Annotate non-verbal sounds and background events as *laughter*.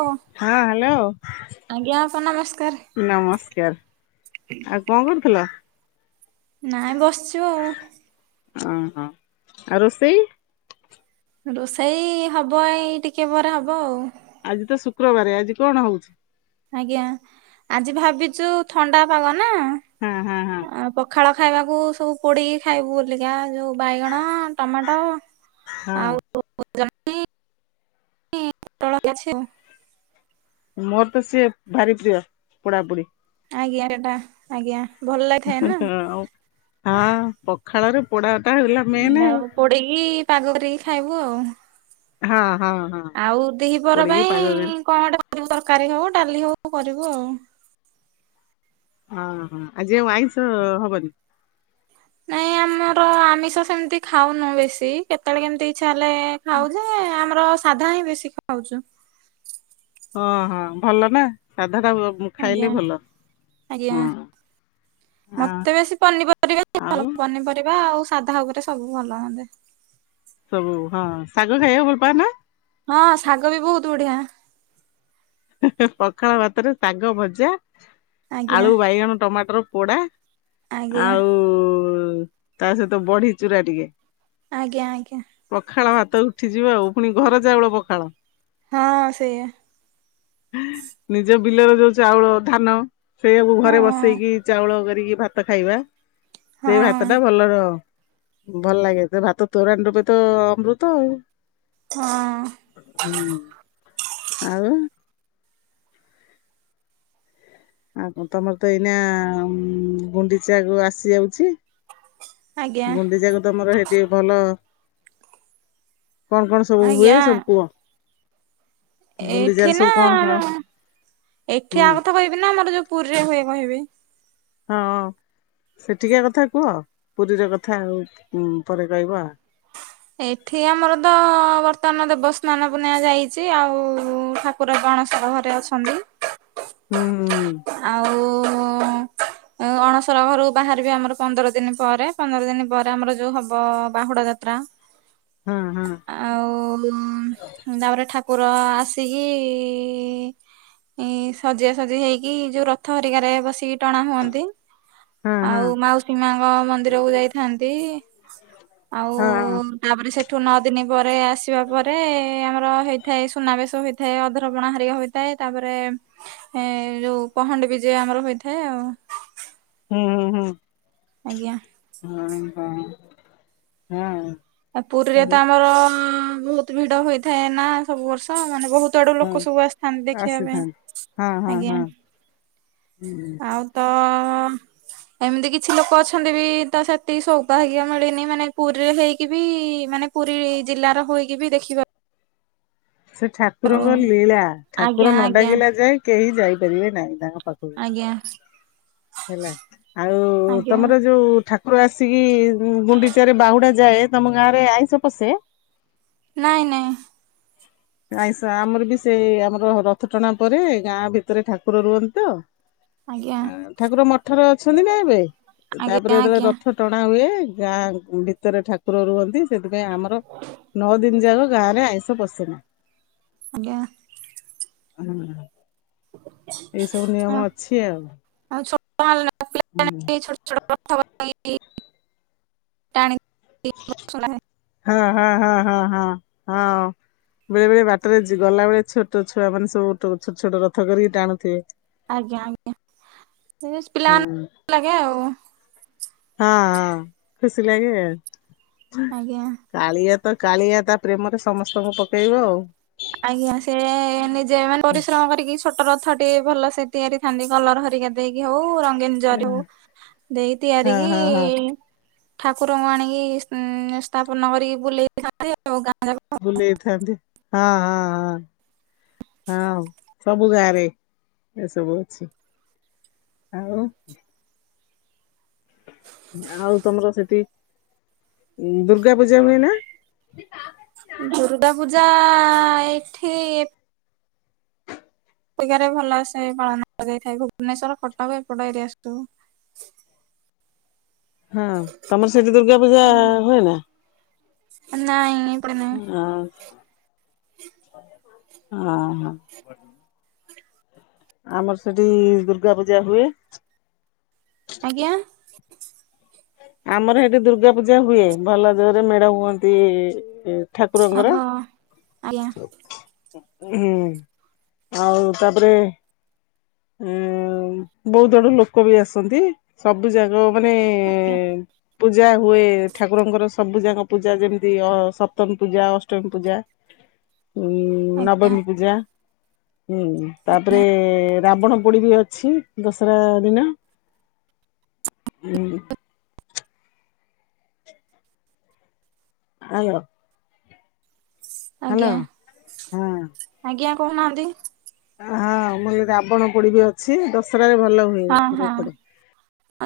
ଓ ହଁ ହ୍ୟାଲୋ। ଆଜ୍ଞା ଅପା ନମସ୍କାର। ନମସ୍କାର ଆଉ କଣ କରୁଥିଲ? ନାଇଁ ବସଛୁ ଆଉ। ଅଁ ହ ଆଉ ରୋଷେଇ? ରୋଷେଇ ହବ ଏଇ ଟିକେ ପରେ ହବ ଆଉ। ଆଜି ତ ଶୁକ୍ରବାର ଆଜି କଣ ହଉଛି। ଆଜ୍ଞା ଆଜି ଭାବିଛୁ ଥଣ୍ଡା ଖାଇବ ହଁ ହଁ ହଁ ନା ପଖାଳ ଖାଇବାକୁ ସବୁ ପୋଡିକି ଖାଇବୁ ବୋଲିକା ଯୋଉ ବାଇଗଣ ଟମାଟୋ ହଁ ଆଉ ଜହ୍ନି। ନି ପୋଟଳ ହେ ଅଛି। ମୋର ତ ସିଏ ଭାରି ପ୍ରିୟ ପୋଡାପୋଡି। ଆଜ୍ଞା ଏଟା ଆଜ୍ଞା। ଭଲ ଲାଗିଥାଏ ନା। ଅ ହଁ ପଖାଳରେ ପୋଡା ଟା ହେଲା ମେନ୍ ଆଉ। ପୋଡିକି ପାଗ କରିକି ଖାଇବୁ ଆଉ। ହଁ ହଁ ହଁ। ଆଉ ଦିହି ପହର ପୋଡିକି ପାଇଁ ପାଗ କରି କଣ ଗୋଟେ କରିବୁ ତରକାରୀ ହଉ ଡାଲି ହଉ କରିବୁ ଆଉ। ଅଁ ହଁ ଆଜି ଆଉ ଆଇଁଷ ହବନି। ନାଇଁ ଆମର ଆମିଷ ସେମିତି ଖାଉନୁ ବେଶୀ କେତେବେଳେ କେମିତି ଇଛା ହେଲେ ଖାଉଛୁ ଆମର ସାଧା ହିଁ ବେଶୀ ଖାଉଛୁ। ହଁ ହଁ ଭଲ ନା ସାଧା ଟା ଆଜ୍ଞା ଖାଇଲେ ଭଲ ଆଜ୍ଞା। ହଁ। ଆ ମତେ ବେଶୀ ପନିପରିବା ଆଉ ଭଲ ପନିପରିବା ଆଉ ସାଧା ଉପରେ ସବୁ ଭଲ ମତେ ସବୁ ହଁ ଶାଗ ଖାଇବାକୁ ଭଲ ପାଅ ନା? ହଁ ଶାଗ ବି ବୋହୁତୁ ବଢିଆ। ହି ହି ପଖାଳ ଭାତରେ ଶାଗ ଭଜା ଆଜ୍ଞା ଆଳୁ ବାଇଗଣ ଟମାଟର ପୋଡା ଆଜ୍ଞା ଆଉ ତା ସହିତ ବଢି ଚୁରା ଟିକେ। ଆଜ୍ଞା ଆଜ୍ଞା। ପଖାଳ ଭାତ ଉଠିଯିବ ଆଉ ଫୁଣି ଘର ଚାଉଳ ପଖାଳ। ହଁ ସେଇଆ ନିଜ ବିଲର ଯୋଉ ଚାଉଳ ଧାନ ସେଇଆକୁ ହଁ ଘରେ ବସେଇକି ଚାଉଳ କରିକି ଭାତ ଖାଇବା ହଁ ସେଇ ଭାତଟା ଭଲର ଭଲ ଲାଗେ ସେ ଭାତ ତୋରାଣି ଟୋପେ ତ ଆମ୍ବୃତ ଆଉ। ହଁ। ହୁଁ ଆଉ ଆଉ କଁ ତମର ତ ଏଇନା ଉଁ ଗୁଣ୍ଡିଚାକୁ ଆସିଯାଉଛି। ଁ *inaudible* ଗୁଣ୍ଡିଚାକୁ ତମର ହେଇଠି ଭଲ କଣ କଣ ସବୁ ହୁଏ ଆଜ୍ଞା। ସବୁ କୁଅ। ଏଇଠେ ନା କଣ କଣ ଏଠି ହୁଁ ଆଉଥ କହିବି ନା ଆମର ଯୋଉ ପୁରୀରେ ହୁଏ କହିବି। ହଁ ସେଠିକା କଥା କୁହ ପୁରୀର କଥା ଉଁ ପରେ କହିବ ଆଉ। ଏଠି ଆମର ତ ବର୍ତ୍ତମାନ ଦେବସ୍ନାନ ପୂର୍ଣ୍ଣିମା ଯାଇଚି ଆଉ ଉଁ ଠା କୁର କଣ ସହରେ ଅଛନ୍ତି। ହୁଁ ହୁଁ। ଆଉ ଉଁ ଏ ଉ ଅଣସର ଘରୁ ବାହାରିବେ ଆମର ପନ୍ଦର ଦିନି ପରେ ପନ୍ଦର ଦିନି ପରେ ଆମର ଯୋଉ ହବ ବାହୁଡା ଯାତ୍ରା। ହଁ ହଁ। ଆଉ ଉଁ ହୁଁ ତାପରେ ଠାକୁର ଆସିକି ଇଁ ସଜିଆ ସଜି ହେଇକି ଯୋଉ ରଥ ହେରିକାରେ ବସିକି ଟଣା ହୁଅନ୍ତି। ହଁ ହଁ ହଁ ଆଉ ହଁ ମାଉସୀ ମାଆଙ୍କ ମନ୍ଦିରକୁ ଯାଇଥାନ୍ତି ଆଉ ହଁ ତାପରେ ସେଠୁ ନଅ ଦିନି ପରେ ଆସିବା ପରେ ଆମର ହେଇଥାଏ ସୁନାବେଶ ହୋଇଥାଏ ଅଧରପଣା ହେରିକା ହୋଇ ତାଏ ତାପରେ ଏ ଯୋଉ ପହଣ୍ଡି ବିଜେ ଆମର ହୋଇଥାଏ ଆଉ। ହୁଁ ହୁଁ। ଆଜ୍ଞା। ହଁ ହଁ। ହଁ। ଆ ପୁରୀରେ ତ ଆମର ଅଁ ବୋହୁତ ଭିଡ ହୋଇଥାଏ ନା ସବୁ ବର୍ଷ ମାନେ ବୋହୁତ ତେ ଆଡୁ ହଁ ଲୋକ ସବୁ ଆସିଥାଆନ୍ତି ଦେଖିଆ ପାଇଁ ଆସିଥାନ୍ତି ହଁ ହଁ ଆଜ୍ଞା ହଁ ହୁଁ ଆଉ ଏମତି କିଛି ଲୋକ ଅଛନ୍ତି ବି ତ ସେତିକି ସୌଭାଗ୍ୟ ମିଳିନି ମାନେ ପୁରୀରେ ହେଇ କି ବି ମାନେ ପୁରୀ ଜିଲ୍ଲାର ହୋଇକି ବି ଦେଖିପା ସେ ଠାକୁରଙ୍କ ଲୀଳା ଆଜ୍ଞା ଠାକୁର ନ ଆଜ୍ଞା ଡାକିଲା ଯାଏ କେହି ଯାଇପାରିବେ ନାଇଁ ତାଙ୍କ ପା ଖୁ ଆଜ୍ଞା। ହେଲା ଆଉ ଆଜ୍ଞା। ତମର ଯୋଉ ଠା କୁର ଆସିକି ଉଁ ଗୁଣ୍ଡିଚାରେ ବାହୁଡା ଯାଏ ତମ ଗାଁରେ ଆଇଁଷ ପଶେ। ନାଇଁ ନାଇଁ। ଆଇଁଷ ଆମର ବି ସେଇ ଆମର ରଥ ଟଣା ପରେ ଗାଁ ଭିତେରେ ଠାକୁର ରୁହନ୍ତି ତ ଆଜ୍ଞା ଆଉ ଠାକୁର ମଠରେ ଅଛନ୍ତି ନା ଏବେ ଏ ଆଜ୍ଞା ତାପରେ ଯେତେବେଳେ ଆଜ୍ଞା ରଥ ଟଣା ହୁଏ ଗାଁ ଭିତେରେ ଠାକୁର ରୁହନ୍ତି ସେଇଥିପାଇଁ ଆମର ନଅ ଦିନ ଯାଗ, ଗାଁ ରେ ଆଇଁଷ ପଶେନି। ଆଜ୍ଞା। ହୁଁ। ଏଇ ସବୁ ନିୟମ ଅଛି ଆଉ। ଆଉ *unintelligible* ନ ଥିଲା। ହୁଁ। ଛୋଟ ଛୋଟ କଥା *inaudible* ଟାଣି *inaudible* ଶୁଣା ହେ ହଁ, ହଁ, ହଁ, ହଁ, ହଁ ହଁଅଁ। ବେଳେ ବେଳେ ବାଟରେ ଜି ଗଲାବେଳେ ଛୋଟ ଛୁଆମାନେ, ସବୁ ଗୋଟ ଛୋ ଛୋଟ ଛୋଟ ରଥ କରିକି ଟାଣୁଥିବେ। ଆଜ୍ଞା, ଆଜ୍ଞା, *unintelligible* ହଁ ପିଲାମାନଙ୍କୁ ଲାଗେ ଆଉ। ହଁ, ହଁ ଖୁସି ଲାଗେ ଆଉ। ଆଜ୍ଞା। କାଳିଆ ତ କାଳିଆ ତା ପ୍ରେମରେ ସମସ୍ତଙ୍କୁ ପକେଇବ ଆଉ। ଆଜ୍ଞା, ସେ-ଏ ନିଜେମାନେ ପରିଶ୍ରମ କରିକି ଛୋଟ ରଥ ଟିଏ, ଭଲ ସେ ତିଆରି ଥାଆନ୍ତି, କଲର ହରିକା ଦେଇକି ହଉ, ରଙ୍ଗୀନ୍ ଜରୁ ଦେଇ ହଁ ହଁ ହଁ ତିଆରିିକି-ଇଁ ଠାକୁରଙ୍କୁ ଆଣିକି ଇଁ ସ୍ଥାପନ କରିକି ବୁଲେଇଥାନ୍ତି ଆଉ, ଗାଁ ଯାକ ବୁଲେଇଥାନ୍ତି, ହଁ ହଁ ହଁ। ହଁ, ସବୁ ଗାଁରେ ଏସବୁ ଅଛି। ଆଉ ଆଉ ତମର ସେଠି ଦୁର୍ଗା ପୂଜା ହୁଏ ନା? ଦୁର୍ଗା ପୂଜା-ଆ-ଆଁ ଏଠି ଏଠିକାରେ ଭଲସେ ପାଳନ କରାଯାଇଥାଏ। ଭୁବନେଶ୍ୱର, କଟକ, ଏପଟ ଏରିଆ ସବୁ। ହଁ, ତମର ସେଠି ଦୁର୍ଗା ପୂଜା ହଏ ନା? ନାଇଁ। ଏପଟେ ନାଇଁ ହଁ, ହଁ ହ। ଆମର ସେଠି-ଇ ଦୁର୍ଗା ପୂଜା ହୁଏ। ଆଜ୍ଞା। ଆମର ହେଠି ଦୁର୍ଗା ପୂଜା ହୁଏ। ଭଲ ଯୋରେ ମେଢ ହୁଅନ୍ତି-ଇ ଠାକୁରଙ୍କର। ଓହୋ ଆଜ୍ଞା। ହୁଁ, ଆଉ ତା'ପରେ ଏଁ ବହୁତ ଆଡୁ ଲୋକ ବି ଆସନ୍ତି। ସବୁ ଜାଗ ମାନେ-ଏଁ ପୂଜା ହୁଏ, ଠାକୁରଙ୍କର ସବୁ ଯାକ ପୂଜା ଯେମିତି ଅ ସପ୍ତମୀ ପୂଜା, ଅଷ୍ଟମୀ ପୂଜା, ହୁଁ, ଆଜ୍ଞା ନବମୀ ପୂଜା ହୁଁ, ତା'ପରେ ରାବଣ ପୋଡି ବି ଅଛି, ଦଶରା ଦିନ ଉଁ ଆୟ ଆଜ୍ଞା, ହଁ ଆଜ୍ଞା କହୁନାହାଁନ୍ତି! ହଁ, ମୁଁ କଲି ରାବଣ ପୋଡି ବି ଅଛି, ଦଶରାରେ ଭଲ ହୁଏ। ହଁ ହଁ ଏପଡେ